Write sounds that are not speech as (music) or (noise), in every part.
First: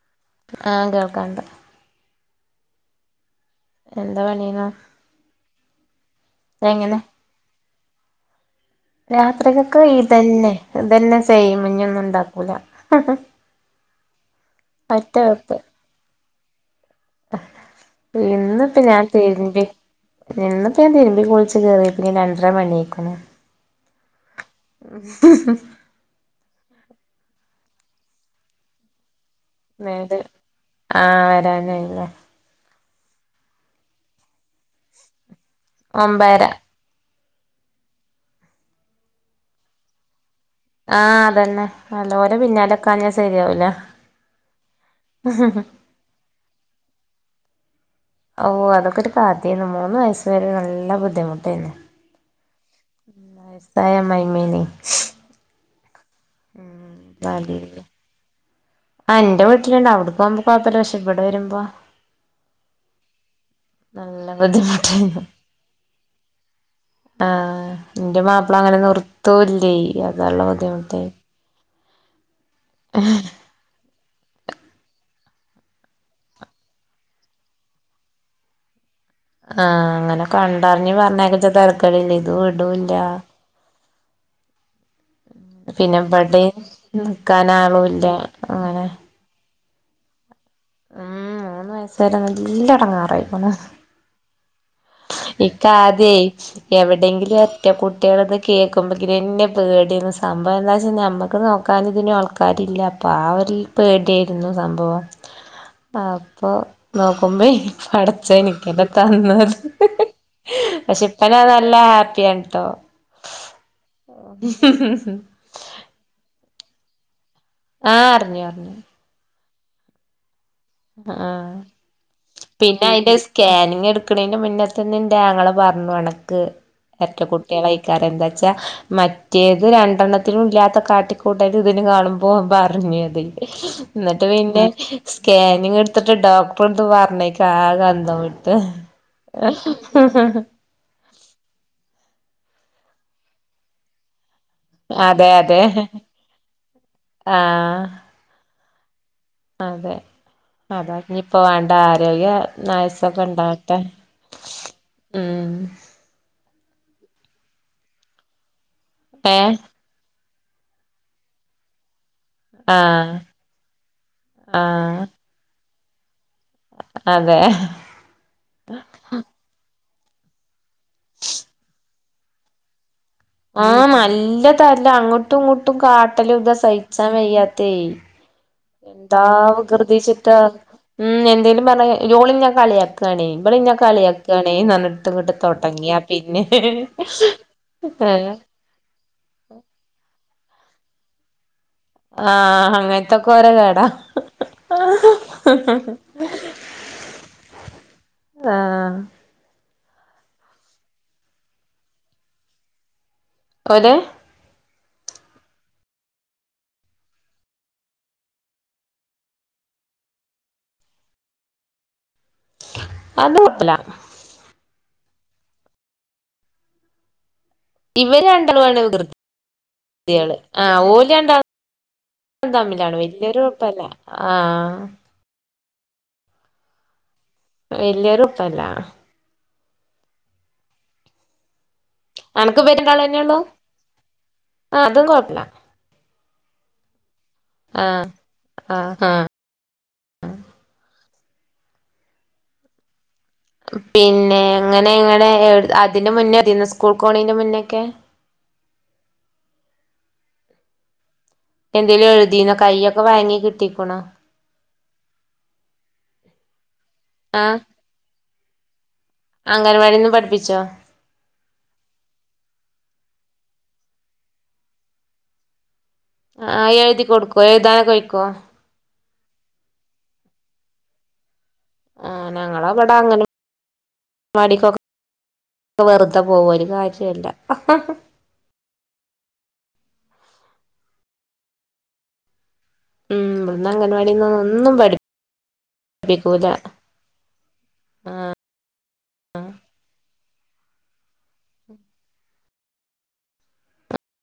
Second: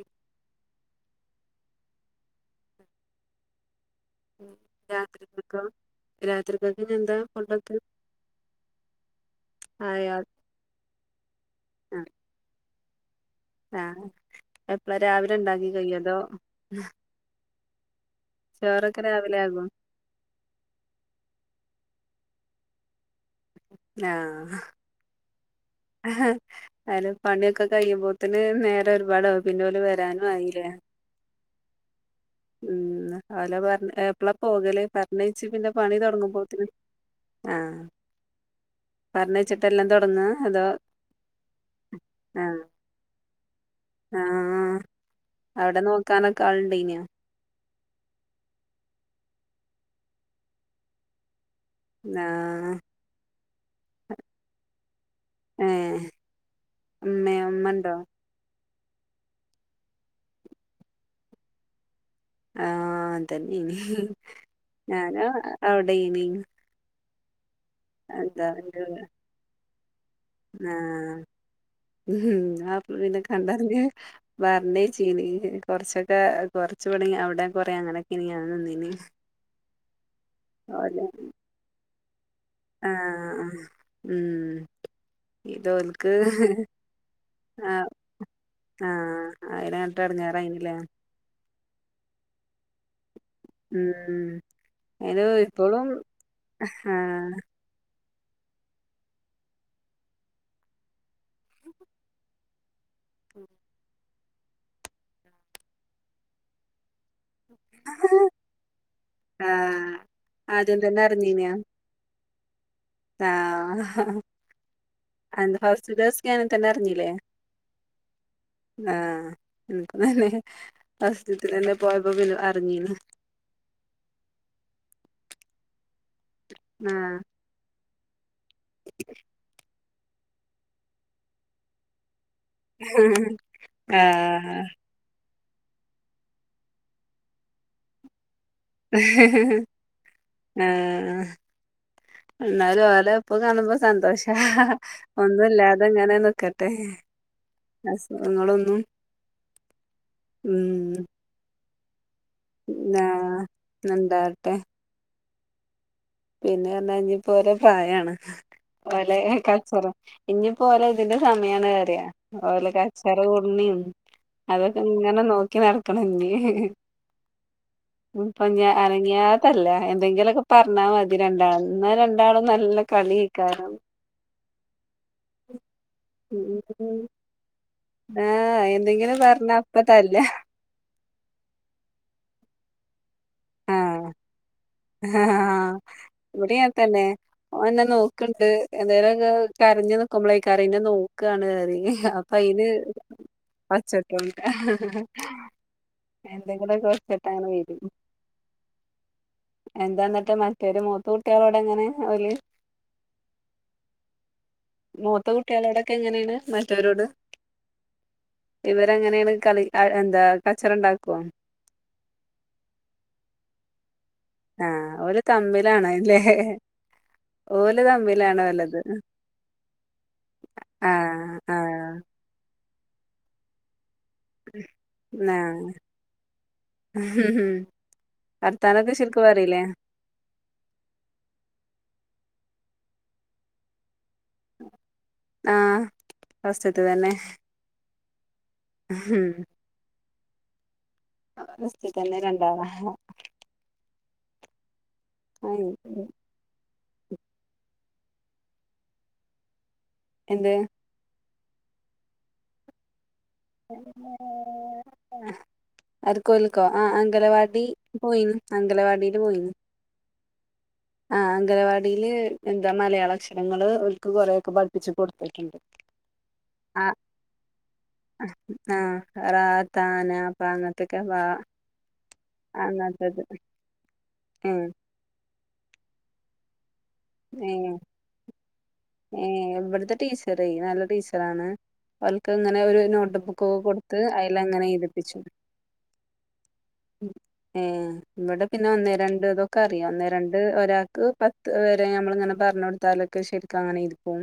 ഉ ആ കേൾക്കാണ്ട് ഉം എന്താ പണിന്നോ രാത്രിക്കൊക്കെ എന്താ ഒണ്ടാക്ക രാത്രിക്ക്ക്ക് ഇതന്നെ ഇതന്നെ സെയിം ഇഞ്ഞൊന്നും ആഹ് ഇണ്ടാക്കൂല ആഹ് അപ്പളാ രാവിലെ വെപ്പ് ഉണ്ടാക്കി കഴിയുലോ ഇന്നിപ്പ ഞാൻ രാവിലെ ആകും (unintelligible) ഇന്നിപ്പോ ഞാൻ തിരുമ്പി കുളിച്ച് കേറിയപ്പ ഞാൻ രണ്ടര മണി ആയിക്കുണു ആഹ് ഉ അല് പണിയൊക്കെ കഴിയുമ്പോത്തേന് നേരെ ഒരുപാടാവും പിന്ന ഓര് മേല് വരാനും ആയില്ലേ ആഹ് വരാനായില്ലേ ഉം അവല പറ എപ്പളാ പോകലേ പറണഴിച്ച് പിന്നെ പണി ഒമ്പതര തുടങ്ങുമ്പോത്തിന് ആഹ് പറഞ്ഞയച്ചിട്ടെല്ലാം തുടങ്ങുവാ അതോ ആഹ് അതന്നെ നല്ല പോലെ ആഹ് പിന്നാലൊക്കെഞ്ഞാൻ ശരിയാവൂല ആഹ് അവിടെ നോക്കാനൊക്കെ ആളുണ്ടേയിനു ഓഹ് അതൊക്കെ ഒരു കഥായാരുന്നു മൂന്ന് വയസ്സ് വരെ നല്ല ബുദ്ധിമുട്ടായാരുന്നു ആഹ് ആഹ് ഇത്തേം ഇമ്മായിമ്മേനേം ഏഹ് ഉമ്മയോ ഉമ്മണ്ടോ (unintelligible) ആ എന്റെ വീട്ടിലുണ്ട അവിടെക്ക് പോകുമ്പോ കുഴപ്പില്ല പക്ഷെ ഇവിടെ വരുമ്പോ ആഹ് അതന്നെ ഇനി നല്ല ബുദ്ധിമുട്ടായിരുന്നു ഞാനും അവിടേയിനി ആഹ് ഐന്റെ മാപ്പള അങ്ങനെ നിർത്തൂല്ലേ അതാള്ള ബുദ്ധിമുട്ട് ആഹ് ആപ്പ പിന്ന കണ്ടറിഞ്ഞ (unintelligible) കൊർച്ചൊക്കെ കൊർച്ചൂടെ അവിടേം കൊറേ ഇങ്ങനൊക്കെ നിന്നിനി ആഹ് അങ്ങനെ കണ്ടറിഞ്ഞ് പറഞ്ഞേക്കണ തെരക്കേടില്ല ഇത് വിടൂല്ല ആഹ് ഉം ഇത് പിന്നെ ഓല്ക്ക് ഇബടേം ആഹ നിക്കാനാളൂല്ല അങ്ങനെ അയിനങ്ങട്ട് എടങ്ങേറായിലേ ഉം മൂന്ന് വയസ് വരെ നല്ല എടങ്ങാറായിക്ക്ണ് ഉം അയിന് ഇക്കാ ഇപ്പളും ആദ്യഎവിടെങ്കിലും ആഹ് മറ്റേ കുട്ടികളത് കേൾക്കുമ്പോ തന്നെ എന്നെ പേടിയെന്ന് സംഭവം എന്താന്ന് വെച്ചാൽ നമ്മുക്ക് നോക്കാൻ ഇതിനു ആൾക്കാരില്ല പ്പൊ ആ ഒരു പേടിയായിരുന്നു സംഭവം അപ്പൊ നോക്കുമ്പോയ് പടച്ചോൻ എനിക്കത് തന്നത് ആഹ് ആദ്യം തന്നെ പക്ഷെ ഇപ്പ നല്ല ഹാപ്പിയാണ് ട്ടോ ആ ഹാ ഫസ്റ്റ് തേല്സ്കാനിങ്ങിൽ തന്നെ അറിഞ്ഞില്ലേ ആഹ് അറിഞ്ഞു അറിഞ്ഞു ആഹ് (unintelligible) ആഹ് ഫസ്റ്റ്ത്തിലെന്നെ പോ പിന്നെ അയിന്റെ സ്കാനിങ് ഇടുക്കണതിന്റെ മുന്നേ തന്നെ എന്റെ ആങ്ങള പറഞ്ഞു അണക്ക് ആഹ് എര്ട്ട കു കുട്ടിക്കളയിക്കാറ് എന്താച്ചാ മറ്റേത് രണ്ടെണ്ണത്തിനും ഇല്ലാത്ത കാട്ടിക്കൂട്ടല് ഇതിന് കാണുമ്പോ പറഞ്ഞത് എന്നിട്ട് ആഹ് പിന്നെ സ്കാനിങ് എടുത്തിട്ട് ഡോക്ടറെ എടുത്ത് പറഞ്ഞേക്കാ ആകെ അന്തം (inaudible) ആഹ് ഇന്നാല് ഓലപ്പ കാണുമ്പോ സന്തോഷാ അതെ അതെ ഒന്നുല്ലാ തെങ്ങനെ നിക്കട്ടെ ആഹ് അസുഖങ്ങളൊന്നും അതെ അതാ ഉം ഇനിയിപ്പോ വേണ്ട് ആരോഗ്യ ആയുസൊക്കെ ആഹ് ഉണ്ടാവട്ടെ ഇണ്ടാവട്ടെ ഉം പിന്നെ എന്നാ ഇന്നിപ്പോ ഓരോ പ്രായാണ് ഒരേ ഏ കൾച്ചറും ഇനിപ്പോ ഓലെ ഇതിന്റെ സമയാണ് പറയാ ആഹ് ഓല്കച്ചറ കൂടുന്നിം അതൊക്കെ ആഹ് ഇങ്ങനെ നോക്കി നടക്കണം ഇന്ന് അതെ ഇന്നിപ്പൊ അനങ്ങ്യാ തല്ല എന്തെങ്കിലൊക്കെ പറഞ്ഞാ മതി രണ്ടാ ഇന്നരണ്ടാളും നല്ല കളി ആഹ് നല്ലതല്ല അങ്ങോട്ടും ഇങ്ങോട്ടും കാട്ടല് ഇതാ സഹിച്ചാൻ വയ്യാത്തേ (inaudible) എന്താ പറഞ്ഞ അപ്പ തല്ല വികൃതിച്ചിട്ടാ ഉം എന്തേലും പറഞ്ഞാ ഓളി ഇന്നെ കളിയാക്കാണേ ഇബള് ഇന്നെ ആഹ് കളിയാക്കാണെ പറഞ്ഞ ന്നിട്ടും ഇങ്ങോട്ട് ആഹ് തൊടങ്ങിയാ പിന്നെ ഓന്നെ ഏഹ് നോക്കണ്ട് എന്തെങ്കിലും കരഞ്ഞു നിക്കുമ്പോളേ കാരും എന്നെ നോക്കാണ് അപ്പ അയിന് ആഹ് അങ്ങനത്തൊക്കെ ഓരോ കേടാ ഒച്ചട്ടുണ്ട് എന്തെങ്കിലൊക്കെ ഒത്തിട്ടാ അങ്ങനെ വരും ആഹ് എന്താ എന്നിട്ട് മറ്റൊരു മൂത്ത കുട്ടികളോട് എങ്ങനെ ഓല് ഓല് മൂത്ത കുട്ടികളോടൊക്കെ എങ്ങനെയാണ് മറ്റരോട് ഇവരെങ്ങനെയാണ് കളി എന്താ കച്ചറ ഉണ്ടാക്കോ അത് കൊഴപ്പില്ല ആഹ് ഓല് തമ്മിലാണല്ലേ ഓല് ഇവര് തമ്മിലാണ് രണ്ടാളും ആണ് ഓലത് വികൃതി കുട്ടികള് ആഹ് ആ ഓല് രണ്ടാളും ആ തമ്മിലാണ് വേല്ല്യാര്കുഴപ്പല്ല ആഹ് ആ വല്യൊരു കുഴപ്പല്ല വർത്താനൊക്കെ ശരിക്കും പറിലേ അനക്ക് വരണ്ടാള ന്നെയുള്ളൂ ആ അതൊന്നു കൊഴപ്പില്ല ആ ഫസ്റ്റത്തെ തന്നെ ആഹ് ആഹ് ഹം ആഹ് ഫസ്റ്റിൽതന്നെ രണ്ടാളാ പിന്നെ എങ്ങനെ ഇങ്ങെനെ അതിന്റെ മുന്നേ സ്കൂൾ പോണേന്നു മുന്നൊക്കെ എന്ത് എന്തേലും എയുദീന്നൊ കയൊക്കെ വായങ്ങി കി അടുക്കോല്ക്കോ ആഹ് ആഹ് അംഗലവാടി പോയിന് അംഗലവാടിയില് പോയി അംഗൻവാടിന്ന് പഠിപ്പിച്ചോ ആഹ് അംഗനവാടിൽ എന്താ മലയാള അക്ഷരങ്ങള്ൾ ഓല്ക്ക് കൊറെക്കെ പഠിപ്പിച്ച് കൊടുത്തിട്ടുണ്ട് ആഹ് എഴുതി കൊടുക്കോ എഴുതാനോക്കെ വയ്ക്കൊ ആഹ് റ ത ന പ അങ്ങത്തൊക്കെ വാ ആഹ് ഞങ്ങള അവിടെ അങ്ങനത്തത് ഏഹ് അങ്ങനവാടികൊക്കെ വെറുതെ പോക ഒരു കാര്യല്ല ഏഹ് ഏ ഇവിടുത്തെ ടീച്ചറ് നല്ല ടീച്ചറാണ് ഓല്ക്ക് ഇങ്ങനെ ഒരു നോട്ട് ഉം ബുക്കൊക്കെ ഇവിടുന്ന് കൊടുത്ത് അതിൽ എങ്ങനെ എഴുധിപ്പിച്ചു നിഫൂ ല ഏ ഇങ്ങടെ പിന്നെ ഒന്നേ രണ്ട് തൊക്കെ അറിയാം ഒന്നേ രണ്ട് ഒരാൾക്ക് പത്ത് വരെ ഞമ്മൾങ്ങനെ പറഞ്ഞഞ് കൊടുത്താലൊക്കെ ശരി കാണി ക്കും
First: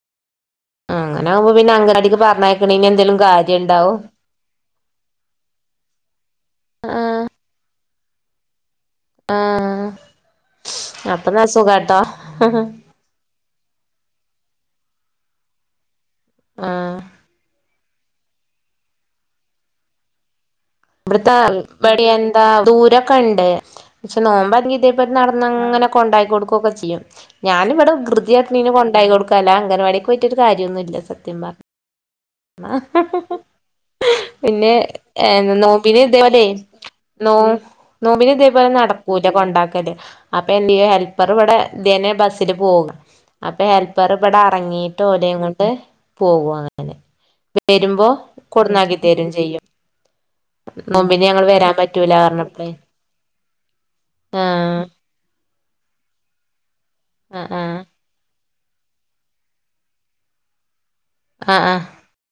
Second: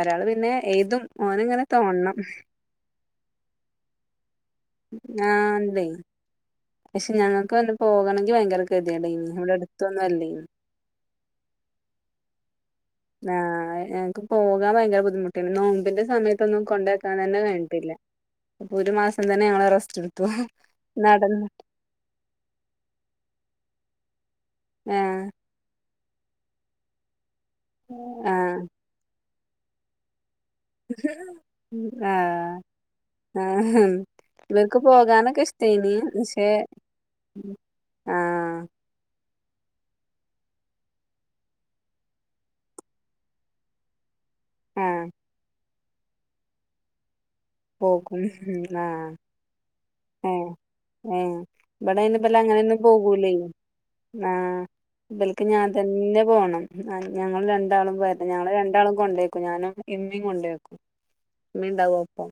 ഒരാള് പിന്നെ എഴുതും അങ്ങനെ യാകുബൊ ഓനിങ്ങനെ പിന്നെ തോന്നണം അഗാടിക്ക് പറഞ്ഞേക്ക്ണെൻ എന്തെലും കാര്യം ഇണ്ടാവും ആഹ് ഇന്ടെ പക്ഷെ ആഹ് ഞങ്ങൾക്ക് പോകണമെങ്കിൽ ഭയങ്കര ഇത് കേദേഡ് നി ഇവിടെ അടുത്തൊന്നും അല്ലേ നി അപ്പൊ നല്ല സുഖാട്ടോ ആഹ് ഞങക്ക് പോകാൻ ഭയങ്കര ബുദ്ധിമുട്ടേ നി നോമ്പിന്റെ സമയത്തൊന്നും ആഹ് കൊണ്ടക്കാൻ തന്നെ കഴിഞ്ഞിട്ടില്ല അപ്പൊ ഒരു മാസം തന്നെ ഞങ്ങള് റസ്റ്റ് എടുത്തു നടന്ന് ഇവിടുത്തെങ്ങവാടി എന്താ ദൂരൊക്കെ ഉണ്ട് പക്ഷെ നോമ്പാ അത് ഇതേ ആ പൊലെ നടന്നങ്ങനെ കൊണ്ടായിക്കൊടുക്കുകെ ചെയ്യും ഞാനും ഇവിടെ വികൃതി ആ കാട്ടിനിന് കൊണ്ടാക്ക കൊടുക്കുക അല്ല അംഗനവാടി കോ പോയിട്ടൊരു കാര്യന്നുല്ല സത്യം പറഞ്ഞാൽ ആഹ് ആഹ് ഹാം പിന്നെ ഇവർക്ക് പോകാനൊക്കെ ഇഷ്ടേനി നോമ്പിന് ഇതേപോലെ പക്ഷെ നോ നോബിൻ ആഹ് ഇതേപോലെ നട പോയിട്ട കൊണ്ടാക്കല് അപ്പൊ എന്റെ ഹെൽപ്പർ ഇവിടെ ഇതേനെ ബസ്സില് പോവും അപ്പൊ ഹെൽപ്പർ ഇവിടെ അറങ്ങിട്ട് ആഹ് ഓലേം കൊണ്ട് പോകും അങ്ങനെ വരുമ്പോ പോകും കൊടന്നാക്കിത്തരും ചെയ്യും യേ യേ നോമ്പിന് ഞങ്ങള് വരാൻ ഇബടെ പറ്റൂല അയിന് ഇബൽ പറഞ്ഞപ്പളേ അങ്ങനെയൊന്നും പോകുലൈ ആഹ് ഇബല്ക്ക് ഞാൻ തന്നെ പോണം ഞങ്ങൾ ആഹ് ആഹ് രണ്ടാളും വര ഞങ്ങള് രണ്ടാളും കൊണ്ടക്കും ഞാനും ഇമ്മിം കൊണ്ടക്കുംഇമ്മി ആഹ് ഉണ്ടാവോ പ്പം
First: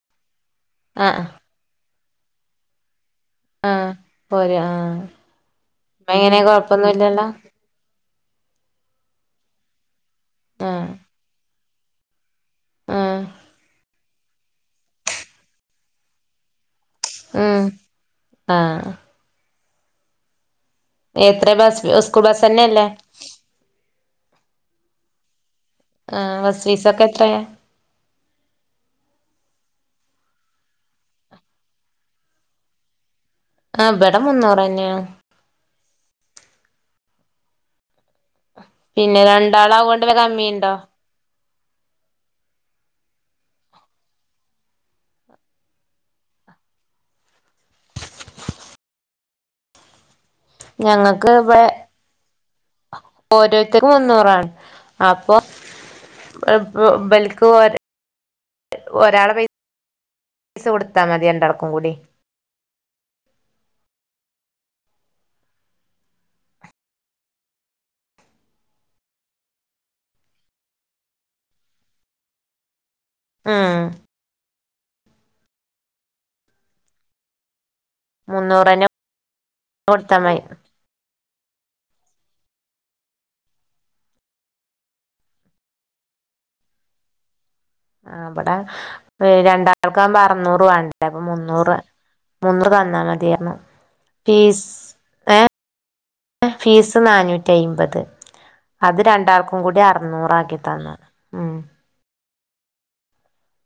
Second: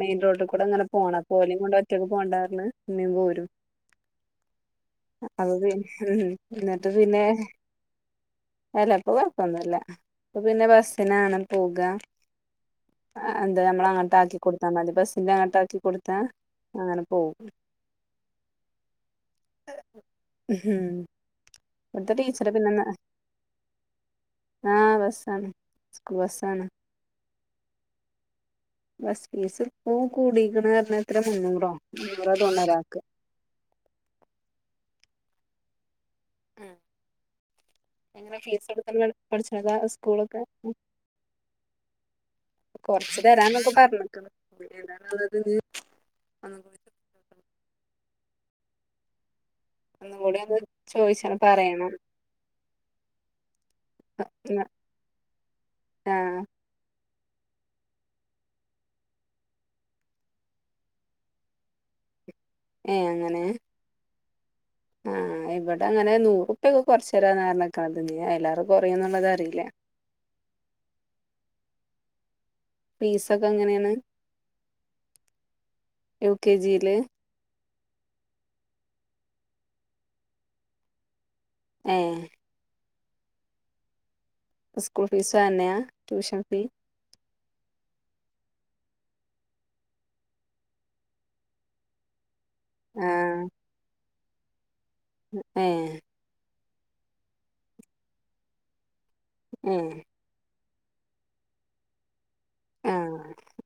മെയിൻ റൊട്ട് കൂടെ അങ്ങനെ പോണം ആഹ് ആഹ് അപ്പൊ ഓലിം കൊണ്ട് ഒറ്റക്കെ പോകണ്ടാർന്ന് ഇമ്മി പോരും ആഹ് പോര് ആഹ് അത് പി മ് എങ്ങനെ എന്നട്ട് പിന്നെ കൊഴപ്പൊന്നുല്ലല്ലോ അലപ്പ കൊഴപ്പൊന്നുംല്ല അപ്പ പിന്നെ ആഹ് ബസ്സിനാണ് പോക ആഹ് അഹ് എന്താ നമ്മള അങ്ങോട്ട് ആക്കി കൊട്ത്താ മതി ബസ്സിന്റെ അങ്ങട്ട ആക്കി കൊടുത്താ അങ്ങനെ പോകും ഉം ആഹ് മ് എത്ര ബസ് സ്കൂൾ ബസ്സ് തന്നെയ അല്ലേ ആഹ് ബസാണ് ആഹ് ബസ് ഫീസൊക്കെ എത്രയ ബസ് ഫീസ് ഇപ്പൊകൂടിക്കണ്റ്ഞ്ഞ് എത്ര മുന്നൂറോ തൊന്ന ഒരാൾക്ക് ആഹ് ഇവിടെ മുന്നൂര്ന്നെയ ആഹ് എങ്ങനെ ഫീസ് എടുക്കാ പിന്നെ പഠിച്ചനതാ രണ്ടാളാവോണ്ട് വല്ല സ്കൂളൊക്കെ കമ്മിയുണ്ടോ കൊറച്ചു തരാനോക്കെ പറഞ്ഞിക്ണ് ഇഞ്ഞെദാ ഇത് ഇത് ഒന്നുകൂടി ഒന്ന് ചോദിച്ചണം പറയണം ഓരോര്ത്തര്ക്ക് മുന്നൂറാണ് അപ്പൊ ആ ഇബൽക്ക് ഒര് ഒരാളെ പയ് സ കൊട്ത്താ മതി രണ്ടാൾക്കും കൂടി ഏഹ് അങ്ങെനേ ആഹ് ഇവിടെ അങ്ങനെ നൂറുപ്പ്യൊക്കെ കൊർച്ച് തരാന്നർഞ്ഞ്ക്ക്ണത് ഞ്ഞ് അയ്ലേറെ കൊറ്യാേന്നുള്ളത് അറീല ഫീസാെക്കെ ഉം എങ്ങെനേണ് യു കെ ജീല് മുന്നൂരന്നെ കൊട്ത്താമയ് ഏഹ് ഇസ്കൂൾ ഫീസും അതെന്നെയാ ട്യൂഷൻ ഫീ ആഹ് ബെടെ രണ്ടാൾക്കാവുമ്പോ അറ്ന്നൂറ് വേണ്ടേ അപ്പൊ മുന്നൂറ് മൂന്നുറ് തന്നാ ആ മതീർഞ്ഞു ഫീസ് ഏഹ് ഫീസ് നാനൂറ്റ്യയ്മ്പത് അത് രണ്ടാൾ ക്കും ഏ കൂടി അറ്ന്നൂറാക്കി തന്ന് ഉം ആഹ്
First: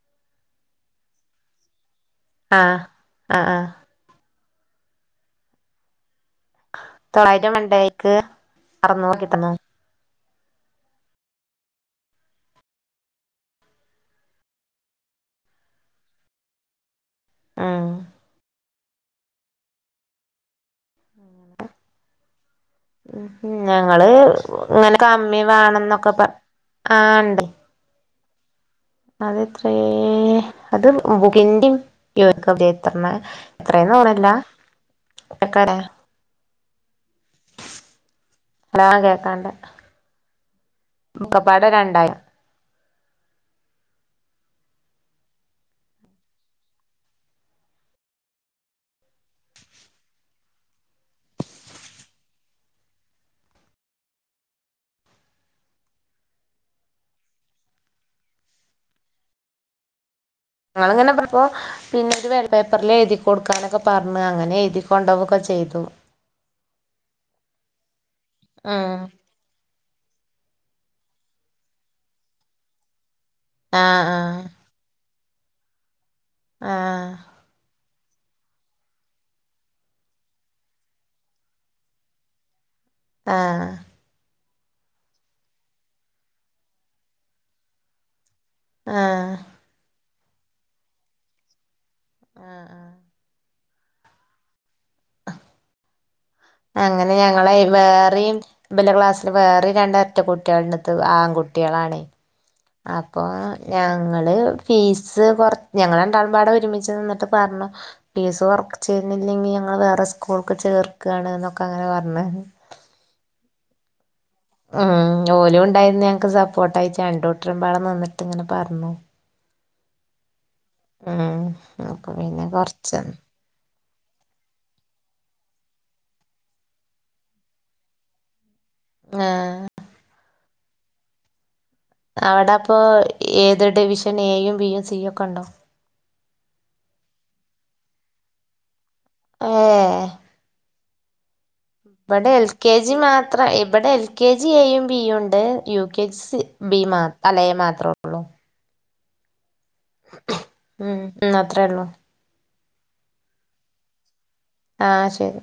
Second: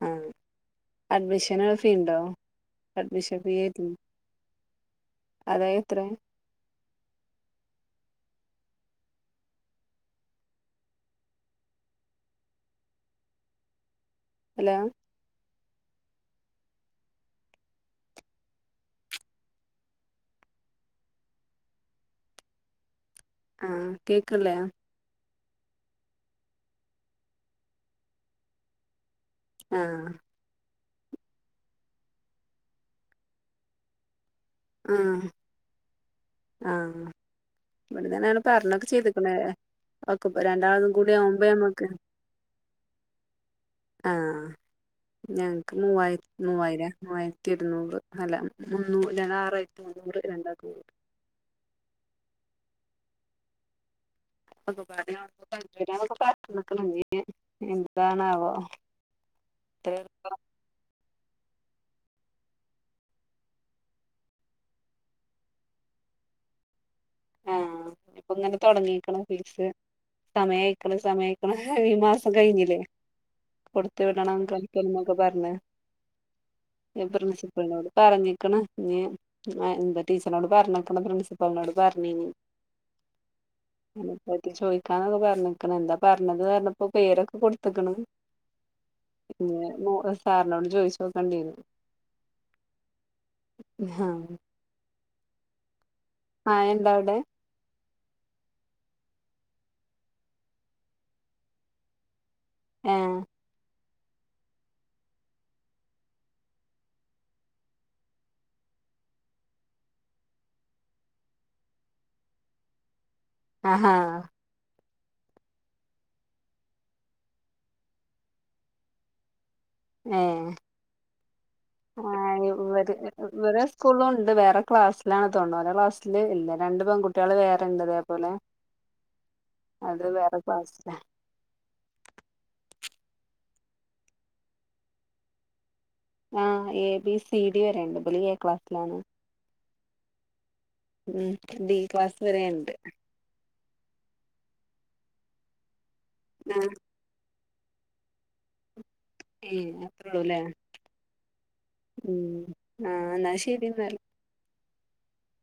ആഹ് അഡ്മിഷന് ഫീ ണ്ടോ ആഹ് അഡ്മിഷൻ ആഹ് ആഹ് ഫീയായ്റ്റ് അതാ എത്രേ തൊള്ളായിരം മണ്ടേക്ക് അറ്ന്നൂറായ്ര്ന്നു അലോ ആഹ് ഉം ആ ഞങ്ങള് കേക്കണില്ലേ ഇങ്ങനെ കമ്മി വേണംന്നൊക്കെ പർ ആഹ് ണ്ട് അതെത്രേ ആ അത് ബുകിന്റിം (unintelligible) ത്രെണ്ണാ എത്രേന്ന് പറിൺലാ ആഹ് ആഹ് ഇവിട്ന്ന്ങ്ങെനേണ്ട് പർഞ്ഞൊക്കെ ഹലോ ചെയ്ത്ക്ക്ണ് കേക്കാണ്ട് ഓക്കെപ്പൊ രണ്ടാൾതും കൂടി ആകുമ്പ ഒക്കപ്പാടെ ഞമ്മക്ക് രണ്ടായിരം ആഹ് ആഹ് ഞങ്ങക്ക് മൂവായിര് മൂവായിരാ മൂവായിര്ത്തി ഇര്ന്നൂറ് അല്ല മുന്നൂ (unintelligible) മുന്നൂറ് രണ്ടാക്കും കൂടീട്ട് (unintelligible) പറഞ്ക്ക്ണ് ഞ്ഞ് എന്താണാവോ (unintelligible) ക്കണം ഞങ്ങളെങ്ങെനെ പർപ്പോ പിന്നെ ഒര് വേള്ളപേപ്പർൽ എഴ്തി കൊട്ക്കാനൊക്കെ പർഞ്ഞ് അങ്ങനെ എഴ്തി കൊണ്ടോവൊക്കെ ചെയ്തു ആഹ് ഇപ്പങ്ങനെ ഉം തൊടങ്ങീക്ക്ണ് ഫീസ് സമയായ്ക്ക്ണ് സമയായ്ക്ക്ണ് ഈ മാസം കയ്ഞ്ഞിലേ കൊട്ത്ത് ആഹ് വിടണം ആഹ് കളിക്കാൻന്നൊക്കെ പർഞ്ഞ് ഇ ആഹ് പ്രിൻസിപ്പിൾനോട് പറഞ്ഞിക്ക്ണ് ഞ്ഞ് എന്താ ടീച്ചർനോട് പർഞ്ഞിക്ക്ണ് പ്രിൻസിപ്പിൾനോട് പർഞ്ഞീനി ആഹ് അയ്നെ പറ്റി ചോയ്ക്കാന്നൊക്കെ പർഞ്ഞ്ക്ക്ണ് എന്താ പർഞ്ഞത്‌ന്നർഞ്ഞപ്പോ പേരൊക്കെ കൊട്ത്ത്ക്ക്ണ് ആഹ് പിന്നെ മു സാറ്നോട് ചോയ്ച്ചാേക്കെണ്ട്യെരും ആഹ് ആഹ് ഹാ മഴണ്ടോ അങ്ങനെ അവിടെ ഞങ്ങളെ വേറിം ഇബലെ ക്ലാസ്സില് വേറിം രണ്ട് എര്ട്ട കുട്ട്യാള്ണ്ട് ത് ആങ്കുട്ട്യാളാണെ ഏഹ് അപ്പോ ഞങ്ങള് ഫീസ് കാെർ ഞങ്ങളണ്ടാളും പാടെ ഒരുമിച്ച് നിന്നിട്ട് പർഞ്ഞു ഫീസ് കൊർച്ചെര്ണ്ല്ലെങ്കി ഞങ്ങള് വേറെ സ്കൂള്ക്ക് ചേർക്കാണ്ന്നൊക്കെ അങ്ങനെ പർഞ്ഞ് ആഹ് ഹാ ഉം ഓലും ഉണ്ടായിര്ന്ന് ഞങ്ങക്ക് സപ്പോട്ടായിട്ട് രണ്ടുട്ടരുംമ്പാടെ നിന്ന്ട്ട്ങ്ങനെ പർഞ്ഞു ഏഹ് ഉം അപ്പൊ പിന്നെ കൊറച്ച് ആയുർവേദിക് ഇവരെ സ്കൂളിലും ഉണ്ട് വേറെ ക്ലാസ്സിലാണ് തോന്നുന്നത് ഓലെ ക്ലാസ്സില് ഇല്ല രണ്ട് പെൺകുട്ടികൾ വേറെണ്ട് ഇതേപോലെ ആഹ് അത് വേറെ കാസ്സിലാ അടെപ്പോ ഏത് ഡിവിഷൻ എയും ബിയും സിയും ഒക്കെ ഉണ്ടോ? ആഹ് എ ബി സി ഡി വരെ ഇണ്ട് ഇബല് എ ക്ലാസ്സിലാണ് ആഹ് ഉം ഡി ക്ലാസ് വരെണ്ട് ത്ര ഇവിടെ എൽ കെ ജി എയും ബിയും ഇണ്ട് U K G C B മാത്ര അല്ല എ മാത്രൊ ള്ളു. (unintelligible) ഉം അത്രൊ ള്ളൂ ഉം ആഹ് എന്നാ ശരി ഇന്നാല് ആഹ് ശരി